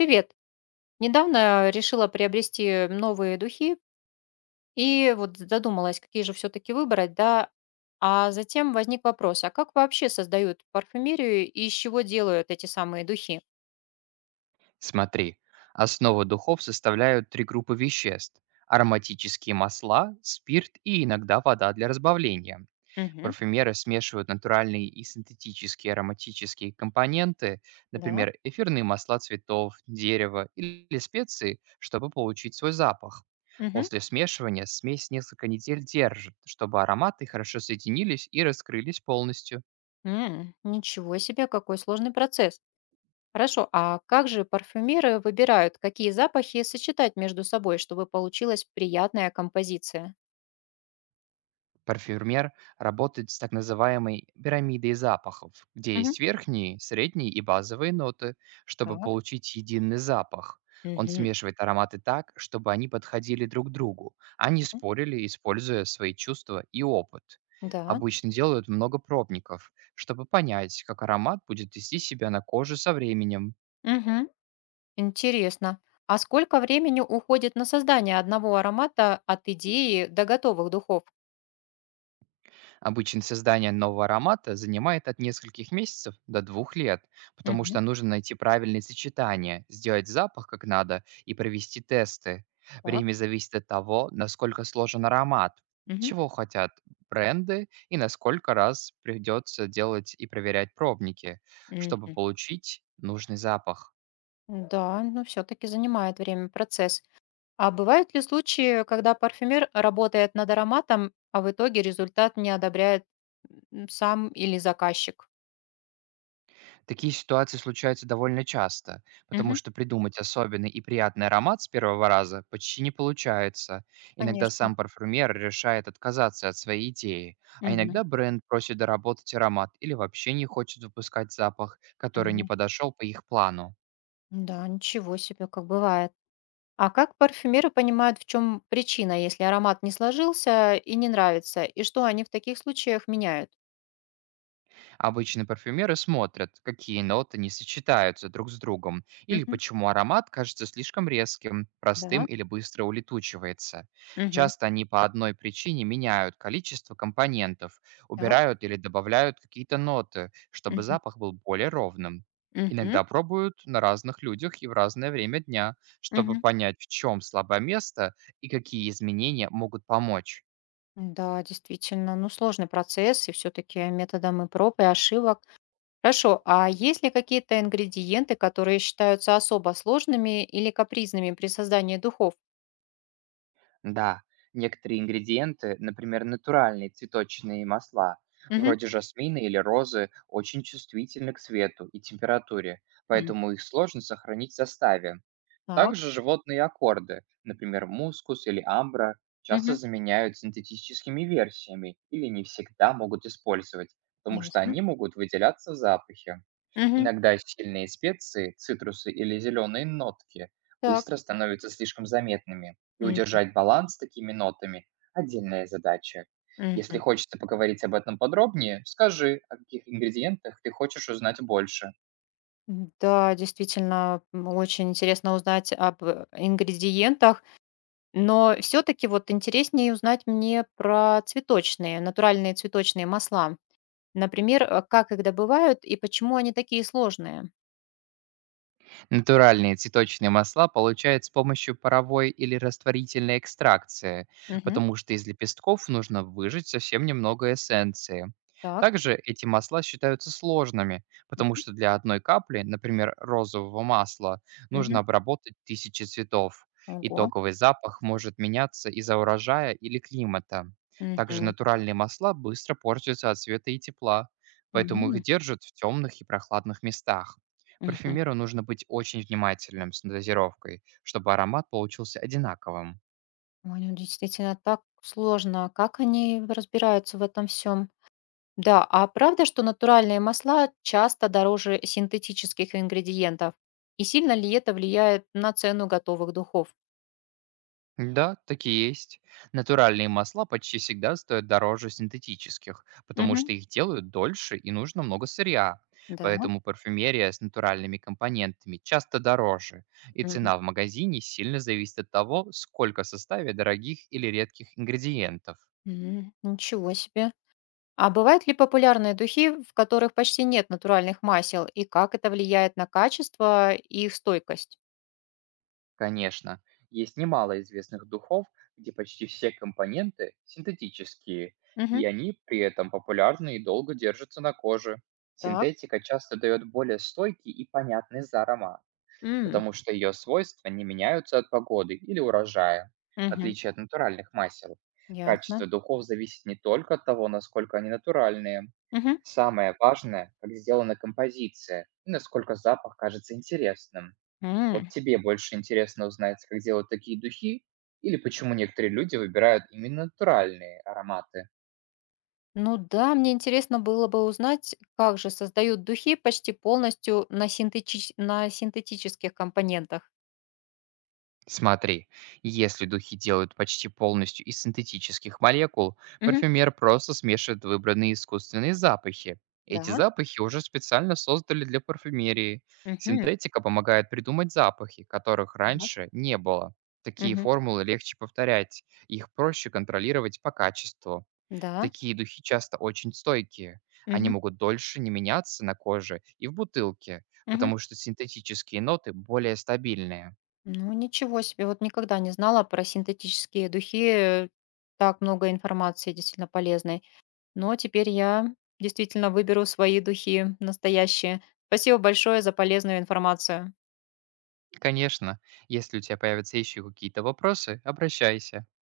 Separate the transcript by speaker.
Speaker 1: Привет. Недавно решила приобрести новые духи и вот задумалась, какие же все-таки выбрать, да. А затем возник вопрос, а как вообще создают парфюмерию и из чего делают эти самые духи?
Speaker 2: Смотри, основу духов составляют три группы веществ– ароматические масла, спирт и иногда вода для разбавления.
Speaker 1: Угу,
Speaker 2: Парфюмеры смешивают натуральные и синтетические ароматические компоненты,
Speaker 1: да.
Speaker 2: например, эфирные масла цветов, дерева или специи, чтобы получить свой запах.
Speaker 1: Угу.
Speaker 2: После смешивания смесь несколько недель держит, чтобы ароматы хорошо соединились и раскрылись полностью.
Speaker 1: Ничего себе, какой сложный процесс. Хорошо, а как же парфюмеры выбирают, какие запахи сочетать между собой, чтобы получилась приятная композиция?
Speaker 2: Парфюмер работает с так называемой пирамидой запахов, где
Speaker 1: Угу.
Speaker 2: есть верхние, средние и базовые ноты, чтобы
Speaker 1: Так.
Speaker 2: получить единый запах. Он
Speaker 1: Угу.
Speaker 2: смешивает ароматы так, чтобы они подходили друг другу, а не спорили, используя свои чувства и опыт.
Speaker 1: Да.
Speaker 2: Обычно делают много пробников, чтобы понять, как аромат будет вести себя на коже со временем.
Speaker 1: Мгм. Интересно. А сколько времени уходит на создание одного аромата от идеи до готовых духов?
Speaker 2: Обычно создание нового аромата занимает от нескольких месяцев до 2 лет, потому
Speaker 1: Мгм.
Speaker 2: что нужно найти правильные сочетания, сделать запах как надо и провести тесты.
Speaker 1: Так.
Speaker 2: Время зависит от того, насколько сложен аромат,
Speaker 1: Мгм.
Speaker 2: чего хотят бренды и насколько раз придется делать и проверять пробники, чтобы
Speaker 1: Мгм.
Speaker 2: получить нужный запах.
Speaker 1: Да, но все-таки занимает время процесс. А бывают ли случаи, когда парфюмер работает над ароматом, а в итоге результат не одобряет сам или заказчик?
Speaker 2: Такие ситуации случаются довольно часто, потому
Speaker 1: Мгм.
Speaker 2: что придумать особенный и приятный аромат с первого раза почти не получается. Иногда
Speaker 1: Конечно.
Speaker 2: сам парфюмер решает отказаться от своей идеи, а
Speaker 1: Мгм.
Speaker 2: иногда бренд просит доработать аромат или вообще не хочет выпускать запах, который не
Speaker 1: Мгм.
Speaker 2: подошел по их плану.
Speaker 1: Да, ничего себе, как бывает. А как парфюмеры понимают, в чем причина, если аромат не сложился и не нравится, и что они в таких случаях меняют?
Speaker 2: Обычно парфюмеры смотрят, какие ноты не сочетаются друг с другом, или
Speaker 1: Мгм.
Speaker 2: почему аромат кажется слишком резким, простым
Speaker 1: Да.
Speaker 2: или быстро улетучивается.
Speaker 1: Мгм.
Speaker 2: Часто они по одной причине меняют количество компонентов,
Speaker 1: Так.
Speaker 2: убирают или добавляют какие-то ноты, чтобы
Speaker 1: Мгм.
Speaker 2: запах был более ровным.
Speaker 1: Мгм.
Speaker 2: Иногда пробуют на разных людях и в разное время дня, чтобы
Speaker 1: Мгм.
Speaker 2: понять, в чем слабое место и какие изменения могут помочь.
Speaker 1: Да, действительно, ну сложный процесс, и все-таки методом и проб, и ошибок. Хорошо, а есть ли какие-то ингредиенты, которые считаются особо сложными или капризными при создании духов?
Speaker 2: Да, некоторые ингредиенты, например, натуральные цветочные масла,
Speaker 1: Мгм.
Speaker 2: вроде жасмина или розы, очень чувствительны к свету и температуре,
Speaker 1: Мгм.
Speaker 2: поэтому их сложно сохранить в составе.
Speaker 1: Так.
Speaker 2: Также животные аккорды, например, мускус или амбра, часто
Speaker 1: Мгм.
Speaker 2: заменяют синтетическими версиями или не всегда могут использовать, потому что
Speaker 1: Ясно.
Speaker 2: они могут выделяться в запахе.
Speaker 1: Мгм.
Speaker 2: Иногда сильные специи, цитрусы или зеленые нотки
Speaker 1: Так.
Speaker 2: быстро становятся слишком заметными, и
Speaker 1: Мгм.
Speaker 2: удержать баланс с такими нотами– отдельная задача. Если
Speaker 1: Мгм.
Speaker 2: хочется поговорить об этом подробнее, скажи, о каких ингредиентах ты хочешь узнать больше.
Speaker 1: Да, действительно, очень интересно узнать об ингредиентах, но все-таки вот интереснее узнать мне про цветочные, натуральные цветочные масла. Например, как их добывают и почему они такие сложные.
Speaker 2: Натуральные цветочные масла получают с помощью паровой или растворительной экстракции,
Speaker 1: Мгм.
Speaker 2: потому что из лепестков нужно выжать совсем немного эссенции.
Speaker 1: Так.
Speaker 2: Также эти масла считаются сложными, потому
Speaker 1: Мгм.
Speaker 2: что для одной капли, например, розового масла, нужно
Speaker 1: Мгм.
Speaker 2: обработать 1000 цветов.
Speaker 1: Ого.
Speaker 2: Итоговый запах может меняться из-за урожая или климата. Также
Speaker 1: Мгм.
Speaker 2: натуральные масла быстро портятся от света и тепла, поэтому
Speaker 1: Мгм.
Speaker 2: их держат в темных и прохладных местах.
Speaker 1: Мгм.
Speaker 2: Парфюмеру нужно быть очень внимательным с дозировкой, чтобы аромат получился одинаковым.
Speaker 1: Ой, ну действительно так сложно. Как они разбираются в этом всем? Да, а правда, что натуральные масла часто дороже синтетических ингредиентов? И сильно ли это влияет на цену готовых духов?
Speaker 2: Да, такие есть. Натуральные масла почти всегда стоят дороже синтетических, потому
Speaker 1: Мгм.
Speaker 2: что их делают дольше и нужно много сырья.
Speaker 1: Да.
Speaker 2: Поэтому парфюмерия с натуральными компонентами часто дороже, и
Speaker 1: Мгм.
Speaker 2: цена в магазине сильно зависит от того, сколько в составе дорогих или редких ингредиентов.
Speaker 1: Ничего себе. А бывают ли популярные духи, в которых почти нет натуральных масел, и как это влияет на качество и их стойкость?
Speaker 2: Конечно, есть немало известных духов, где почти все компоненты синтетические,
Speaker 1: Мгм.
Speaker 2: и они при этом популярны и долго держатся на коже.
Speaker 1: Так.
Speaker 2: Синтетика часто дает более стойкий и понятный за аромат,
Speaker 1: М,
Speaker 2: потому что ее свойства не меняются от погоды или урожая, в
Speaker 1: мгм.
Speaker 2: отличие от натуральных масел. Качество
Speaker 1: Ясно.
Speaker 2: духов зависит не только от того, насколько они натуральные.
Speaker 1: Мгм.
Speaker 2: Самое важное, как сделана композиция и насколько запах кажется интересным. Вот
Speaker 1: М.
Speaker 2: тебе больше интересно узнать, как делают такие духи, или почему некоторые люди выбирают именно натуральные ароматы?
Speaker 1: Ну да, мне интересно было бы узнать, как же создают духи почти полностью на синтетических компонентах.
Speaker 2: Смотри, если духи делают почти полностью из синтетических молекул,
Speaker 1: Мгм.
Speaker 2: парфюмер просто смешивает выбранные искусственные запахи. Эти
Speaker 1: Да.
Speaker 2: запахи уже специально создали для парфюмерии.
Speaker 1: Мгм.
Speaker 2: Синтетика помогает придумать запахи, которых
Speaker 1: Так.
Speaker 2: раньше не было. Такие
Speaker 1: Мгм.
Speaker 2: формулы легче повторять, их проще контролировать по качеству.
Speaker 1: Да.
Speaker 2: Такие духи часто очень стойкие. Они
Speaker 1: Мгм.
Speaker 2: могут дольше не меняться на коже и в бутылке,
Speaker 1: Мгм.
Speaker 2: потому что синтетические ноты более стабильные.
Speaker 1: Ну ничего себе, вот никогда не знала про синтетические духи. Так много информации действительно полезной. Но теперь я действительно выберу свои духи настоящие. Спасибо большое за полезную информацию.
Speaker 2: Конечно, если у тебя появятся еще какие-то вопросы, обращайся.